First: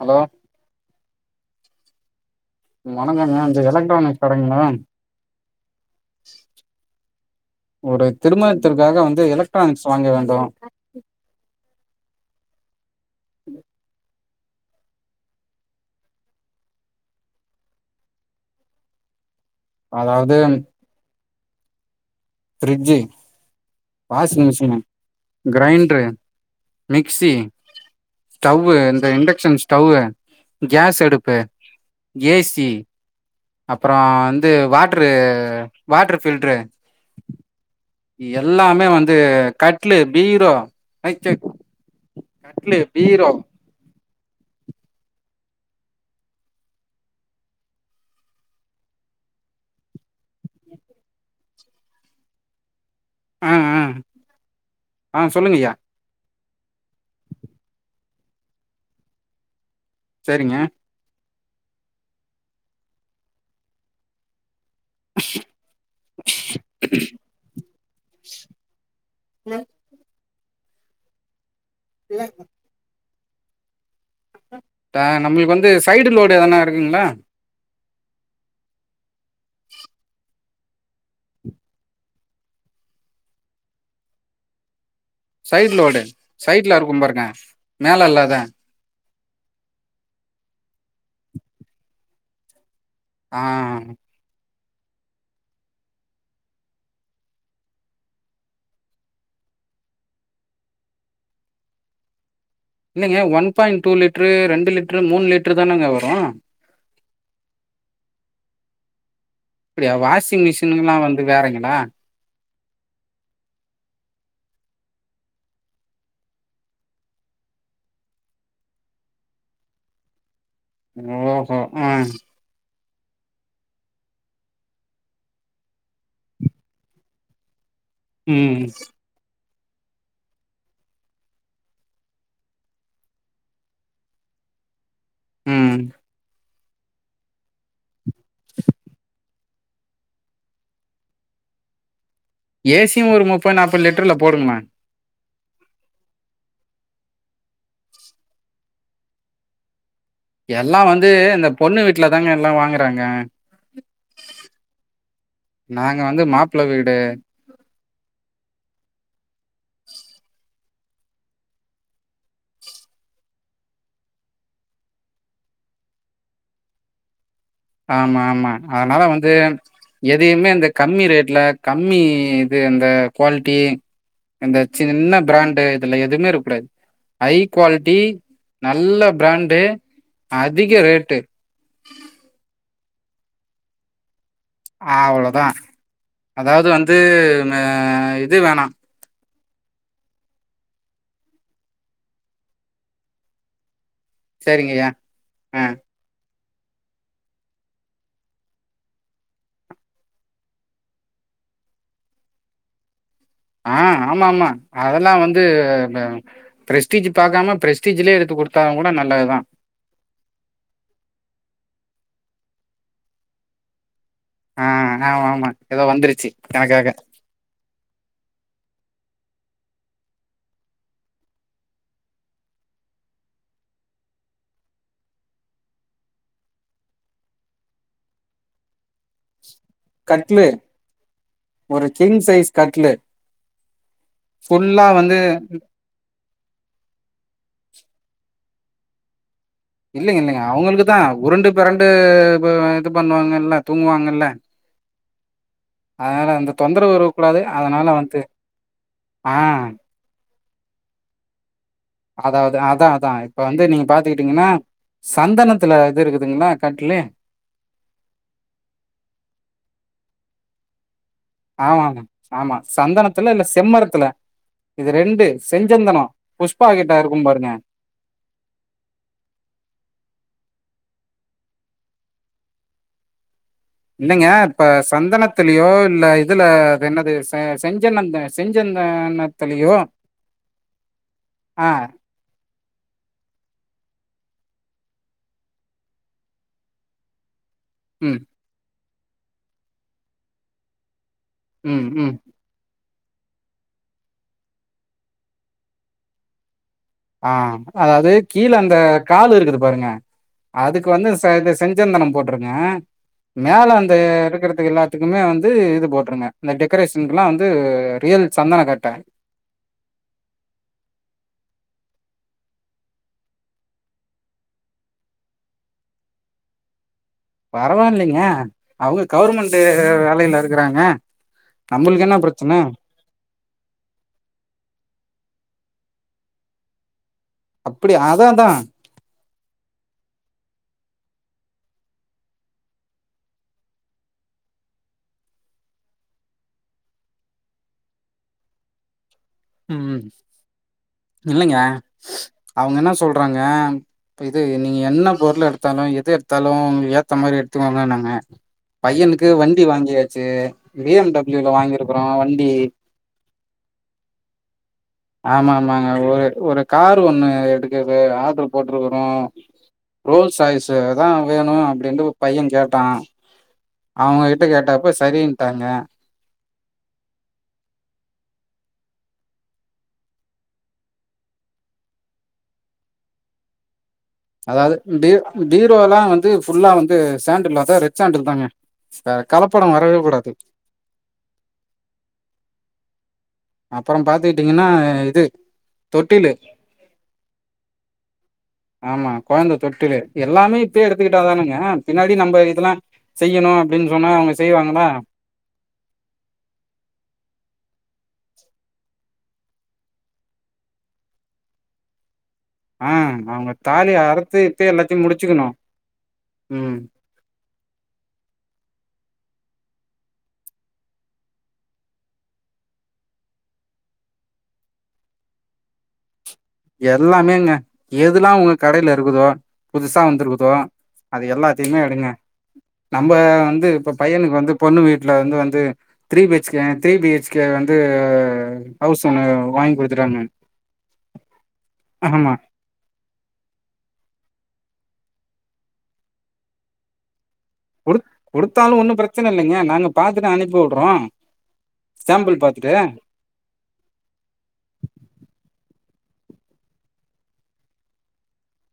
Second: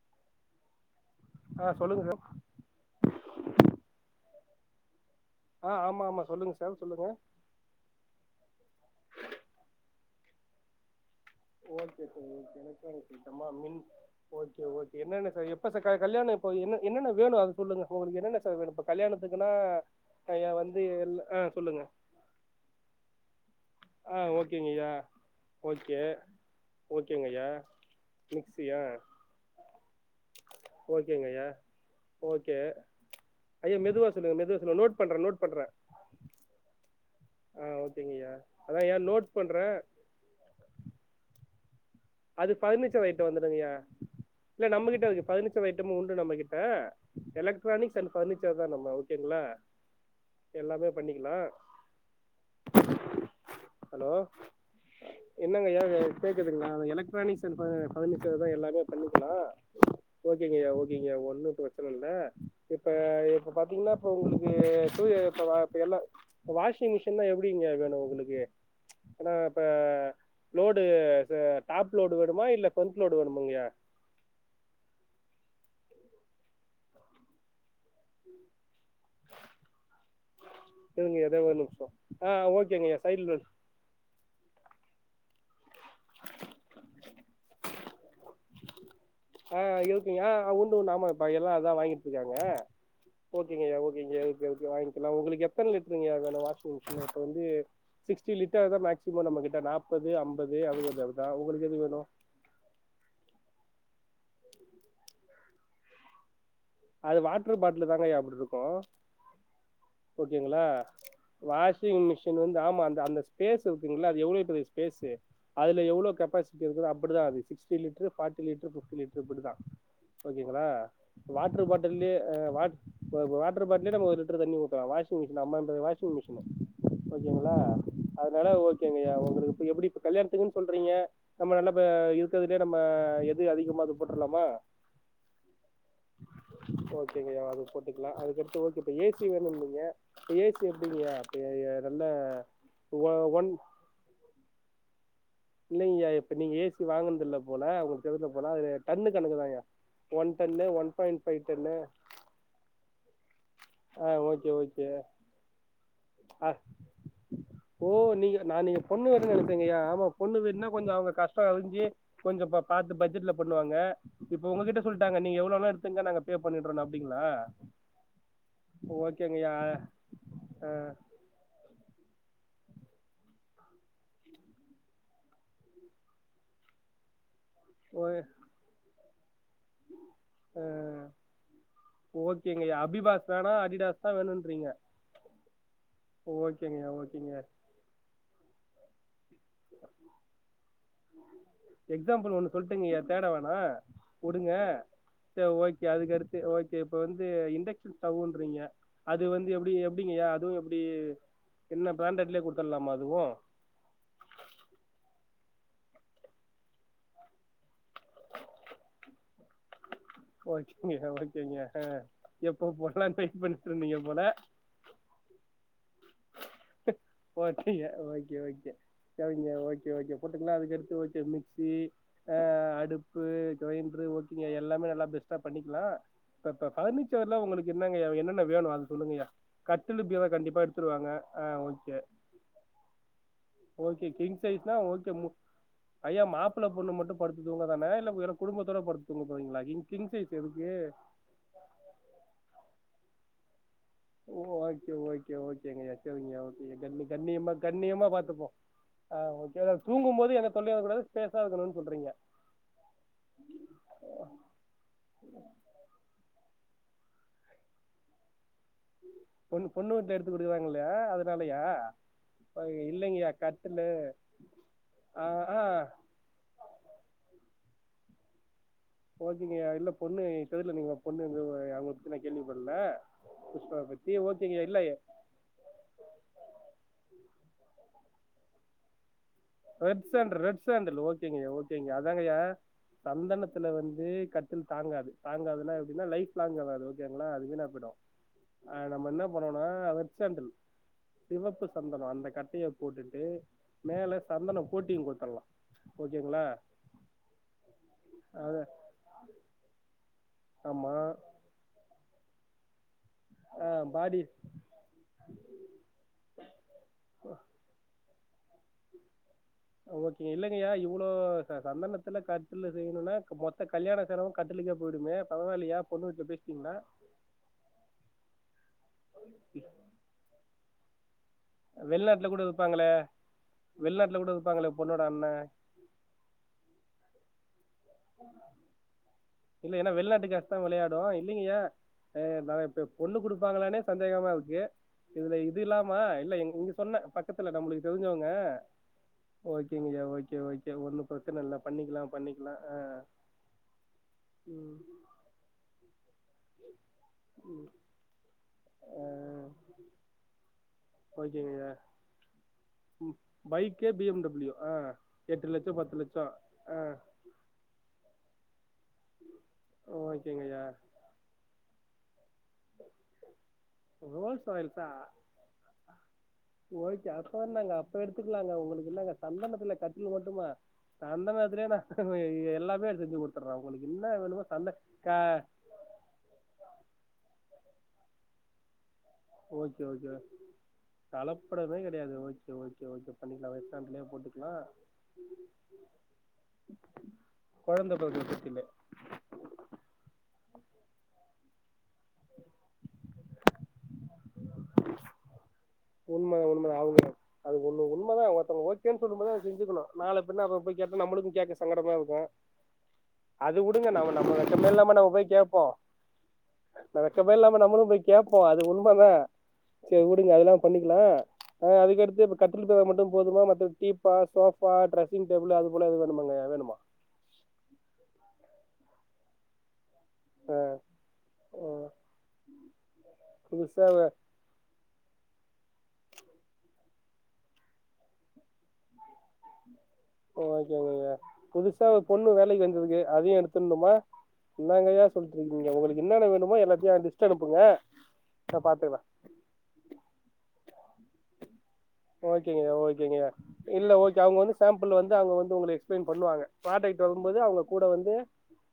Hello ஆஹ் சொல்லுங்க sir வணக்கம் மேம் இந்த எலக்ட்ரானிக்ஸ் படைங்க மே ஆ ஆமா ஆமா சொல்லுங்க சார் சொல்லுங்க ஒரு திருமணத்திற்காக வந்து எலக்ட்ரானிக்ஸ் வாங்க வேண்டும் அ ஓகே சார் ஓகே ந [inaudible] ம [inaudible] ஓகே ஓகே என்னென்ன சார் இப்ப சார் கல்யாணம் என்ன என்னன்ன வேணும் அத சொல்லுங்க உங்களுக்கு என்ன சார் வேணும் எப்ப கல்யாணம் அதாவது அதுக்குன்னான் வந்து எ [unintelligible] ஆஹ் சொல்லுங்க ஃபிரிட்ஜு ஆ வாஷிங் மிஷின் ஓகேங்கய்யா ஓகே கிரைண்டரு மிக்சி ஓகேங்கய்யா ஸ்டவ் மிக்ஸியா இந்த இண்டக்ஷன் ஸ்டவ் கேஸ் அடுப்பு ஓகேங்கய்யா ஓகே ஏசி ஐயா அப்புறம் மெதுவா சொல்லுங்க வந்து மெதுவா சொல்லுங்க நோட் வாட்டரு பண்றே நோட் பண்றே வாட்டரு ஃபில்டரு ஆ ஓகேங்கய்யா எல்லாமே அதான்யா வந்து நோட் பண்றே கட்லு பீரோ மைக்செட் அது பதினச்சு ரைட்டு வந்துடுங்கயா இல்ல நம்மகிட்ட இருக்கு பர்னிச்சர் ஐட்டமும் உண்டு நம்ம கிட்ட எலக்ட்ரானிக்ஸ் அண்ட் ஃபர்னிச்சர் தா நம்ம ஓகேங்களா எல்லாமே பண்ணிக்கலா ம் ம் ஹலோ ம் சொல்லுங்கயா என்னங்கய்யா கேக்குதுங்களா எலக் ட்ரானிக்ஸ் அண்ட் ப ஃபர்னிச்சர் தா எல்லாமே பண்ணிக்கலா சரிங்க ஓகேங்கயா ஓகேங்கயா ஒண்ணு டுவச்சன இல்ல இப்ப இப்ப பாத்தீங்ன்னா ப்போ உங்களுக் கு டூ ப்ப வ இப்ப எல்லா வாஷிங் மிஷின்னா எப்படிங்க வேணு உங்களுக்கு ஏனா ப்ப லோடு ச டாப்லோடு வடுமா இல்ல கொஞ் லோடு வேணுமங்கயா அ நம்மளுக்கு வந்து சைடு லோடு எதனா இருக்குங்களா [inaudible] இருங்க எத ஒரு நிம்ஷோ ஆஹ் ஓகேங்கயா சைடு லோடு சைட் லோடு சைட்ல இருக்கும் பாருக்க மேல இல்லாத ஆஹ் இருக்குங்க உண்டு உண்ணு ஆமாப்பா எல்லா அதா வாங்கிட்டிருக்காங்க ஆ ஓகேங்கயா ஓகேங்கயா ஓகே ஓகே வாங்கிக்கலா உங்களுக்கு எத்தன் லிட்டருங்கயா வேணு வாஷிங் மிஷின் இப்ப வந்து சிக்ஸிடி லிட்டர்தா மேக்சிமோ நம்ம கிட்ட நாப்பது அம்பது [inaudible] உங்களுக்கு எது வேணு இல்லைங்க ஒன் பாயிண்ட் டூ லிட்ரு ரெண்டு லிட்ரு மூண் லிட்ரு தானங்க வரு அது வாட்டர் பாட்லு தாங்கயா அப்படி இருக்கு அப்படியா வாஷிங் ஓகேங்களா மிஷின்ல்லா வந்து வேறங்களா? வாஷிங் மிஷின் வந் ஆமாந்த அந்த ஸ்பேஸ் இருக்குங்கல்ல அது எவ்ளோ பெரிய ஸ்பேஸு அதுல எவ்ளோ கெப்பாசிட்டி இருக்குதோ அப்படிதா அது sixty litre forty litre fifty litre இப்புடிதா ஓகேங்களா வா ஓஹோ! ஆ. பாட்டில்லே அ வ வட் அ வாட்ரு பாட்டில்யே நம்ம ஒரு லிட்ரு தண்ணி ஊத்தலா வாஷிங் மிஷினு அம்மாம்பெரிய வாஷிங் மிஷினு ஓகேங்களா அதுனால ம், ஓகேங்கயா ஒங்களு எப்டி இப்ப கல்யாணத்துக்குன்னு சொல்றீங்க நம்ம நல்ல இருக்கதுலயே நம்ம எது அதிகமா இது போட்றலாமா ம் ஓகேங்கா அது பொற் க்கலா அதுக்கடுத்து ஓகே இப்ப ஏ சி வேணுன் ய ஏசி எப்டிங்கையா [unintelligible] ஏசியும் ஒரு முப்பற் நாப்பத் லிட்டர்ல போடுங்கமா இல்லைங்கயா இப்ப நீங்க ஏ சி வாங்குனதுதில்ல போல உங்களுக்கு தெரில போல அது டன்னு கணக்குதாயா எல்லாம் வந்து அந்த பொண்ணு வீட்ல தாங்க எல்லாம் வாங்குறாங்க ஆஹ் ஓகே ஓகே நாங்க வந்து அ மாப்பிள வீடு. ஓ நீங்க நா நீங்க பொண்ணு [inaudible] நெனச்சங்க ஆமா பொண்ணு வீடுனா கொஞ்ச அவங்க கஷ்டம் அறிஞ்சு கொஞ்சம் பாத்து பட்ஜெட்ல பண்ணுவாங்க இப்ப உங்ககிட்ட சொல்லிட்டாங்க நீங்க எவ்வளோ வேணா எடுத்துங்க நாங்க பே பண்ணிறோன் அப்டிங்ளா ஆமா ஆமா அதனால வந்து எதயுமே அந்த கம்மி ரேட்ல கம்மி தே அந்த க்வால்டி இந்த சின்ன ப்ராண்டு இதுல எதுமே இருக்கூடாது ஐ க்வால்டி ஓ நல்லப் ப்ராண்டு அதிக ரேட்டு பிபாஸ் வேணான் அடிடாஸ் தான் வேணுண் ஆவ்ளோதான் அதாவது ஓகேங்கய்யா வந்து ஓகேங்க ம இது வேணாம் எக்ஸாம்புள் ஒண்ணு சொல்லட்டுங்கியா தேட வேணாம் குடுங்க சரிங்கய்யா. சே ஆ. ஓகே அதுகர் டு ஓகே இப்ப வந்து இண்டக்க்ஷன் ஸ்டவ்வுன்றீங்க அது வந்து எப்டி எப்டிங்கியா அதுவும் எப்டி என்ன ப்ராண்டட்லயே குடுத்தட்லாமா அதுவும் அஹ் ஆமாமா அதல்லா வந்து வ ப்ரெஸ்டீஜி பாக்காம ப்ரெஸ்டீஜிலே எடுத்து குடுத்தாவும் கூட நல்லதுதான் ஓகேங்யா ஓகேங்யா எப்போ போட்லான் வெயிட் பண்ட்ருந்தீங்க போல ஆஹ் ஆமா ஆமா ஓகிய ஓகே ஓகே [unintelligible] கே ஓகே போட்டுக்குலாம் அதுக்கடுத்து ஓகே மிக்சி ஆஹ் அடுப்பு கிரைண்ரு ஓகிங்க எல்லாமே நல்லா பெஸ்டா பண்ணிகிலான் ப ப பர்னிச்சர்லா ஒங்களுக்கு என்னங்கையாவ் என்னன்ன வேணும் அத சொல்லுங்கயா கட்டுலு பீரோ கட்லு. கண்டிப்பா எடுத் ஒரு கிங் சைஸ் கட்லு ஓகே கிங் சைஸ்னா ஃபுல்லா ஓகே வந்து மு ஐயா மாப்ள பொண்ணு மட்டும் படுத்து தூங்க தான இல்ல எர குடும்பத்தோட படுத்து துங் இல்லைங்க இல்லைங்க அவங்களுக்கு தா உருண்டு பெரண்டு து பண்வாங்கல்ல ஓ ஓகே ஓக் கேஓகேங்கையா அதனால செரிங்யா அந்த தொந்தரவு கென்னு வரக்கூடாது. கண்ணியமா அதனால கண்ணியமா வந்து பாத்துப்போம் ஆ [unintelligible] தூங்கும்போது எக சொல்லியாது கூடது பேசார்க்கணுன் அதாவது அதா அதா இப்ப வந்து நீங்க பாத்துக்கிட்டீங்கனா சந்தனத்துல இது இருக்குதுங்களா கட்லு பொண் பொண்ணு வீட்ல எடுத்து குடுக்குறாங்க இல்லயா அது ஆமா ஆமா சந்தனத்துல இல்ல கட்டிலு செம்மரத்துல இது ரெண்டு ஆ ஆ செஞ்சந்தனோ புஷ்பா கிட்ட இருக்கும் பாருங்க ஓகேங்கயா இல்ல பொண்ணு [unintelligible] பொண்ணு எந்த ஊ அவுங்க பத்தி நா கேள்வி பட்ல இல்லங்க இப்ப சந்தனத்துலயோ இல்ல இதுல அது என்னது ச செஞ்சன்னந்த செஞ்சந்தன ரெட் சாண்டர் ரெட் சாண்டல் ஓகேங்கயா ஆ, ஓகேங்கயா அதாங்கயா சந்தனத்துல வந்து கட்டில் தாங்காது தாங்காதுனா எப்டின்னா லைஃப் லாங்கு வராது ஓகேங்களா [inaudible] விடும் ம், ஆ நம்ம என்ன பண்ணோனா அ ரெட் சாண்டில் சிவப்பு ம், சந்தனோ ம். அந்த கட்டைய போட்டுட்டு மேல சந்தனம் கோட்டிங் குடுத்தர்லாம் ஓகேங்களா ஆ அதாவது கீழ அது அந்த கால் இருக்குது பாருங்க அதுக்கு ஆமா வந்து ச இந்த செஞ்சந் ந்தனம் போட்டருங்க மேல ஆஹ் அந்த பாடி இருக்கிறதுக்கு எல்லாத்துக்குமே வந்து இது போட்ருங்க இந்த டெக்கரேஷனுக்குனா வந்து ரியல் சந்தன கட்ட ஓகே இல்லங்கயா இவ்ளோ ச சந்தனத்துல கட்டிலு செய்யணுனா மொத்த கல்யாண செலவும் கட்டிலுக்கே போயிடுமே பரவால்லயா பொண்ணு வீட்ல பேசிட்டீங்களா பரவாயில்லைங்க அவங்க கவுர்மெண்ட்டு வேலையில இருக்கறாங்க [inaudible] வெளிநாட்டுல கூட இருப்பாங்களே வெள்நாட்டுல கூட இருப்பாங்களே பொண்ணோட அண்ணன் அப்டி அதாதான் இல்ல ஏனா வெளிநாட்டு காசு தா விளையாடும் இல்லிங்கயா நா இப்ப பொண்ணு குடுப்பாங்களானே சந்தேகமா இருக்கு இதுல இது இல்லாமா இல்ல இங்க சொன்ன பக்கத்துல நம்மளுக்கு தெரிஞ்சவங்க ம் ஓகேங்கயா ஓகே ஓகே ஒண்ணு பிரச்சன இல்ல இல்லைங்க பண்ணிக்கலா பண்ணிக்கலா அவங்க என்ன சொல்றாங்க இது நீங்க என்ன பொருள் எடுத்தாலு [unintelligible] த்தாலு உங்களுக்கு ஏத்த மாரி ம், எடுத்துக்கோங்க நாங்க பையனுக்கு அஹ், வண்டி வாங்கியாச்சு பிஎம்டபிள்யூல ஓகேங்கய்யா வாங்கியிருக்கிறோ வண்டி பைக்கே பிஎம்டபிள்யூ ஆ ஆமா எட்டு லட்சம் ஆமாங்க பத்து ஒரு லட்சம் ஒரு ஆ கார் ஒண்ணு எடுக்கது ஆர்டர் போட்டிருக்கறோம் ரோல்ஸ் ஓகேங்கய்யா ராய்ஸ் தான் வேணும் அப்டின்ட்டு பையன் கேட்டான் அவங்க கிட்ட ரோல்ஸ் ராயல்ஸா கேட்டப்ப சரின்னுட்டாங்க ஓகே அப்ப வ நாங்க அப்ப எடுத்துக்கலாங்க உங்களுக்கு என்னங்க சந்தனத்துல கட்டில மட்டுமா சந்தனத்துலயே நான் எல்லாமே செஞ்சு கொடுத்துறேன் உங்களுக்கு என்ன வேணுமோ சந்த அதாவது பி க பீரோல்லாம் வந்து ஃபுல்லா வந்து சாண்டிலா அத ரெச்சாண்டல்ந்தாங்க ஓகே ஓகே தலப்படமே கிடையாது ஓகே ஓகே ஓகே பண்ணிக்கலாம் அப்புறம் வெஸ்டாண்ட்லயே போட்டுக்கலாம் பாத்துக்கிட்டீங்கன்னா இது தொட்டிலு குழந்தை பிறந்த பத்தியில ஆமா குழந்த தொட்டிலு எல்லாமே இப்பயே எடுத்துக்கிட்டாதானங்க ஆஹ் பின்னாடி நம்ம இதெல்லா செய்யணு அப்டின்னு சொன்னா அவுங்க செய்வாங்ளா உண்மதா ஒருத்தர் ஓகேன்னு சொல்லும்போது அத செஞ்சக்கணு நால பின்ன அவுங்க போய் கேட்டு நம்மளுக்கு கேக்க சங்கடமா இருக்கு ஆஹ் அவுங்க தாலி அறுத்து கித்து வெக்கமே இல்லாம எல்லாத்தையு நம்ம போய் முடிச்சிக்கணு கேட்போம் உம் வெக்கமே இல்லாம நம்மளும் போய் கேட்போ அது உண்மதா சரி வுடுங்க அதெல்லா பண்ணிக்கலா ஹ் அதுக்கடுத்து இப்ப கத்தில் பிரோ மட்டும் போதுமா மத்த டீபா சோஃபா டிரெஸ்ஸிங் டேபிள் அது போலது எது வேணுமாங்க வேணுமா எல்லாமேங்க எதுல்லா உங்க கடைல இருக்குதோ புதுசா வந்திருக்குதோ அது எல்லாத்தையுமே ம் எடுங்க நம்ம வந்து புதுசா இப்ப பையனுக்கு வந்து பொண்ணு வீட் வந்து வந்து three B H K three B H K வந்து ஹவுஸ் ஒனர் வாங்கி குடு த்றாங்க ஓகேங்கய்யா புதுசா ஒரு பொண்ணு வேலைக்கு வந்திருக்கு அதையு எடுத்துணுமா என்ங்கயா சொல்ட்றீக்கீங்க உங்களுக்கு என்னென்ன வேணுமோ எல்லாத்தையு அ கு குடுத்தாலு ஒன்னும் பிரச்சனை இல்லைங்க நாங்க பாத்துட்டு அனுப்பி விடுறோ சாம்பிள் ஓகேங்க பாத்துட்டு ஓகேங்க இல்ல ஓகே அவுங்க வந்து சாம்பிள் வந்து அவுங்க வந்து உங்கள எக்ஸ்பிளைன் பண்ணுவாங்க ப்ராடக்ட் வரும்போது அவுங்க கூட வந்து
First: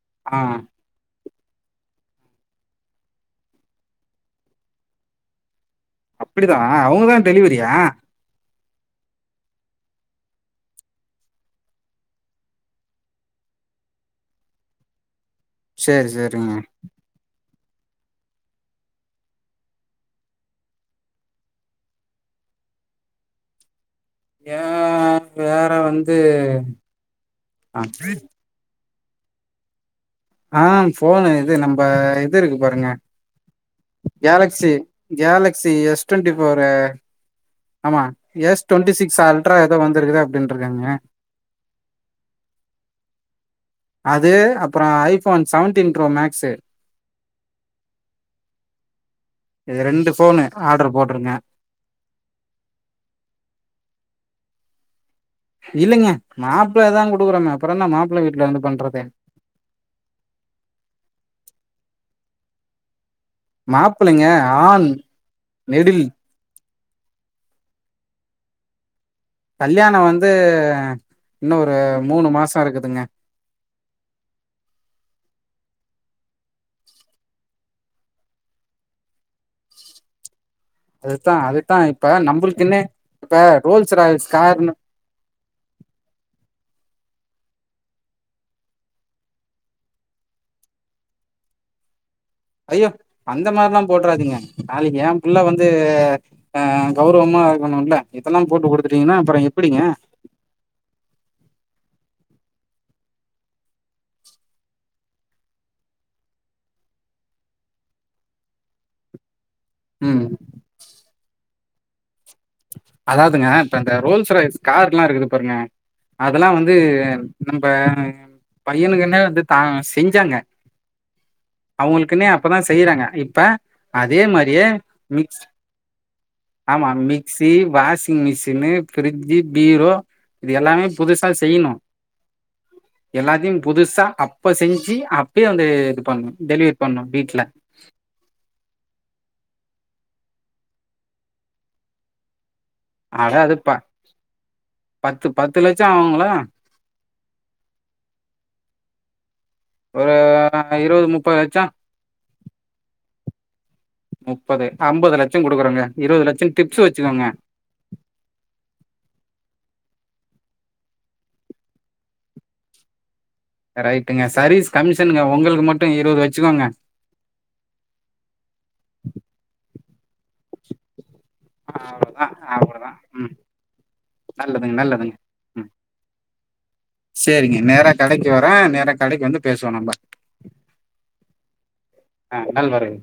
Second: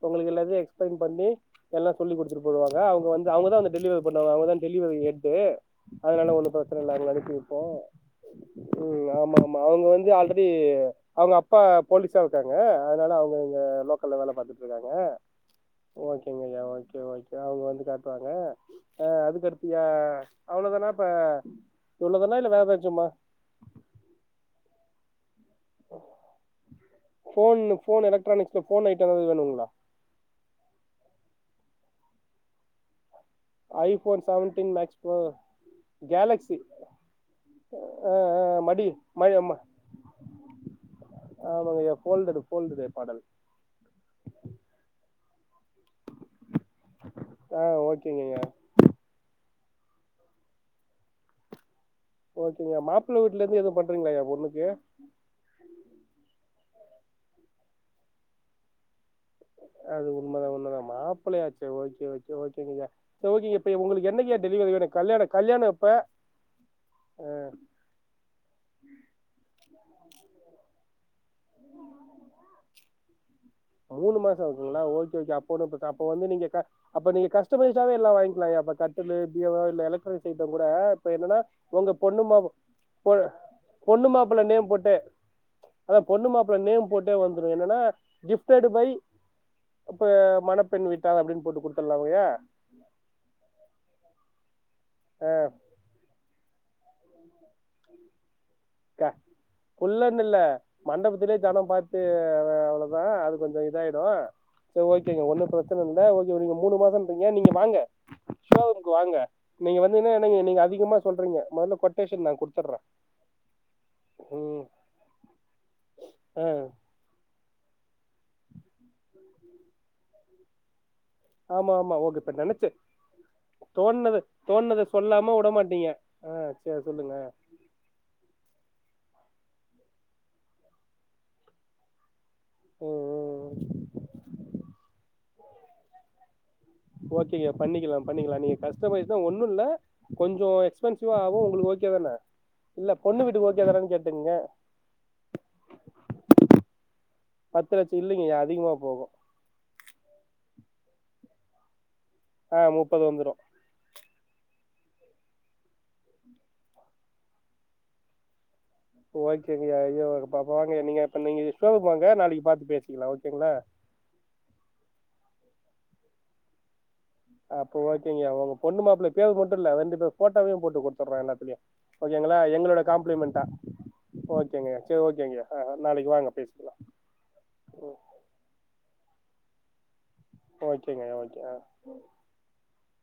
உங்களுக்கு ஆ எல்லாத்தையு எக்ஸ்பிளைன் பண்ணி எல்லா சொல்லிக் குடுத்துட்டு போய்டுவாங்க அவுங்க வந்து அவுங்கதா வந்து டெலிவரி பண்ணுவாங்க அவுங்கதா டெலிவரி ஹெட்டு அதனால ஒன்னு அப்படிதா பிரச்சன இல்ல அவங்கள அவுங்கதா அனுப்பி வைப்போ டெலிவரியா ம் ஆமாமா அவுங்க வந்து ஆல்ரெடி அவுங்க அப்பா போலிஸா இருக்காங்க அதனால அவுங்க இங்க லோக்கல்ல வேல பாத்துட்டு இருக்காங்க சேரி ஓகேங்க சேரிங்க ஐயா ஓகே ஓகே அவுங்க வந்து வந்து காட்டுவாங்க அ அதுக்கடுத்யா அவ்ளோதானா இப்ப இவ்ளோதானா இல்ல வேதேச்சோமா ஏ வேற வந்து ஆ போன் ஐட்டோ எதாது வேணுங்ளா ஆ போனு இது நம்ப இது இருக்கு பாருங்க iPhone seventeen Galaxy Max Pro Galaxy S twenty Galaxy four ஆமா அ அ எஸ் மடி டுவெண்ட்டி சிக்ஸ் ம அல்ட்ரா ஏதோ வந்திருக்குது அப்டின்ருக்காங்க ஆமாங்க ஐயா போல்டட் போல்டடு மாடல் அது அப்றோ ஐபோன் செவன் ஆ ஓகேங்கய்யா இது ரெண்டு போனு ஆர்டர் போட்ருங்க ஓகேங்கய்யா மாப்ள வீட்ல இருந்து எதும் பண்றீங்களாய்யா பொண்ணுக்கு இல்லைங்க மாப்பிள்ளதா குடுக்குறோ அப்றோ என்ன மாப்பிள்ள வீட்ல இருந்து பண்றது அது உண்மதா உண்மதா மாப்ளயாச்சே ஓக்கே ஒக்கே ஓகேங்கய்யா சர் ஓகேங்கய்யா இப்ப உங்களுக்கு மாப்ளைங்க என்னைக்கய்யா டெலிவரி வேணு ஆண் கல்யாண கல்யாணோ எப்ப நெடில் அ கல்யாணோ வந்து இன்னு ஒரு மூணு மாசோ இருக்குதுங்க மூணு மாசோ இருக்குங்களா ஓக்கே ஓக்கே அப்ப ஒன்னு ப்ர அப்ப வந்து நீங்க அப்ப நீங்க கஸ்டமைஸ் ஆவே எல்லா வாங்கிக்லாய்யா அந்த கட்டுலு பீரோ இல்ல எலக்ட்ரானிக்ஸ் ஐட்டம் கூட இப்ப அதுதா என்னனா அதுதா ஒங்க இப்ப பொண்ணு மா நம்பளுக்குன்னு பொ இப்ப ரோல்ஸ் பொண்ணு ராய்ஸ் மாப்ள நேம் கார்னு போட்டு அதா பொண்ணு மாப்ள நேம் போட்டு வந்துடு என்னன்னா கிஃப்ட் தேடு பை இப்ப மணப்பெண் வீட்டார் அப்டின் போட்டு குடுத்துட்லாங்கா ஐயோ அந்த மாரில்லா போட்றாதீங்க நாளைக்கு ஏ புள்ள வந்து ஆ கௌரவமா போனுல்ல இதெல்லா போட்டு க குடுத்துட்டீங்கனா அப்றோ எப்டிங்க து அவ்ளதா அது கொஞ்சோ இதாயிடு சரி ஓகேங்க ஒன்னு பிரச்சன இல்ல ஓக்கே நீங்க மூணு மாசோன்றீங்க நீங்க வாங்க ஷோ ரூம்க்கு வாங்க நீங்க வந்தீனா என்ன ம் என்னங்க நீங்க அதிகமா சொல்றீங்க மொதல்ல கொட்டேஷன் நா கு அதாதுங்க இப்ப இந்த ரோல்ஸ் ராயல்ஸ் ம் கார் எல்லா இருக்குது பாருங்க ஆ அதெல்லா வந்து நம்ப பையனுக்குன வந்து தா செஞ்சாங்க ஆமா ஆமா அவங்களுக்குன்னே ஓக்கேப்ப அப்பதா நேனைச்சு செய்யறாங்க இப்ப தோன்னது அதே மாரியே தோன்னத சொல்லாம மிக்ஸ் உடமாட்டீங்க ஆ சரி ஆமா சொல்லுங்க mixie washing machine fridge bureau இது எல்லாமே புதுசா செய்யணு ம் ம் எல்லாத்தையு‌ புதுசா அப்ப செஞ்சு அப் அப்பயே வந்து இது பண்ணு டெலிவரி பண்ணு வீட்ல ஓக்கேங்க பண்ணிக்கலா பண்ணிக்கலா நீங்க கஷ்டமைஸ் தா ஒண்ணு இல்ல கொஞ்சோ எக்ஸ்பென்சிவா ஆகு உங்களுக்கு ஓக்கே தான இல்ல பொண்ணு அட வீட்டுக்கு அது ப ஓக்கேதானனு கேட்டுக்ங்க பத்து பத்து லட்சோ ஆவுங்களா பத்து லட்சோ இல்லிங்கய்யா அதிகமா போகு ஒருரூ இருவது முப்பது லட்சோ ஆ முப்பது வந்துரு முப்பது ஐம்பது லட்ச்சோ குடுக்குறோங்க இருபது லட்சோ டிப்ஸ் வச்சுக்கோங்க ஓக்கேங்கயா அய்யா பா வாங்கய்யா இப்ப நீ ஷோரூம் வாங்க நீங்க நாளைக்கு பாத்து பேசிக்கலா ஓகேங்களா ரைட்டுங்க சர்ரவீஸ் கமிஷ் சன்னுங்க உங்களுக்கு மட்டு இருவது வச்சுக்கோங்க அப்போ ஓக்கேங்கய்யா உங்க பொண்ணு மாப்ள பேர் மற்றுல்ல ரெண்டு பே போஃட்டோவையு போட்டு கொடுத்துடற எல்லாத்துலயு அவ்ளோதா ஓக்கேங்களா எங்களோட அவ்ளோதா ம் காம்ப்ளிமெண்ட்டா நல்லதுங்க ஓக்கேங்கயையா செரி நல்லதுங்க ஓக்கேங்க அ ம் ஆ நாளைக்கு வாங்க பேசிக்கலா சேரிங்க நேரா ம் கடைக்கு வரே நேரா கடைக்கு வந்து பேசுவோ நம்ப ஓக்கேங்க அய்யா ஓக்கே ஆ ஆ நல்வரவு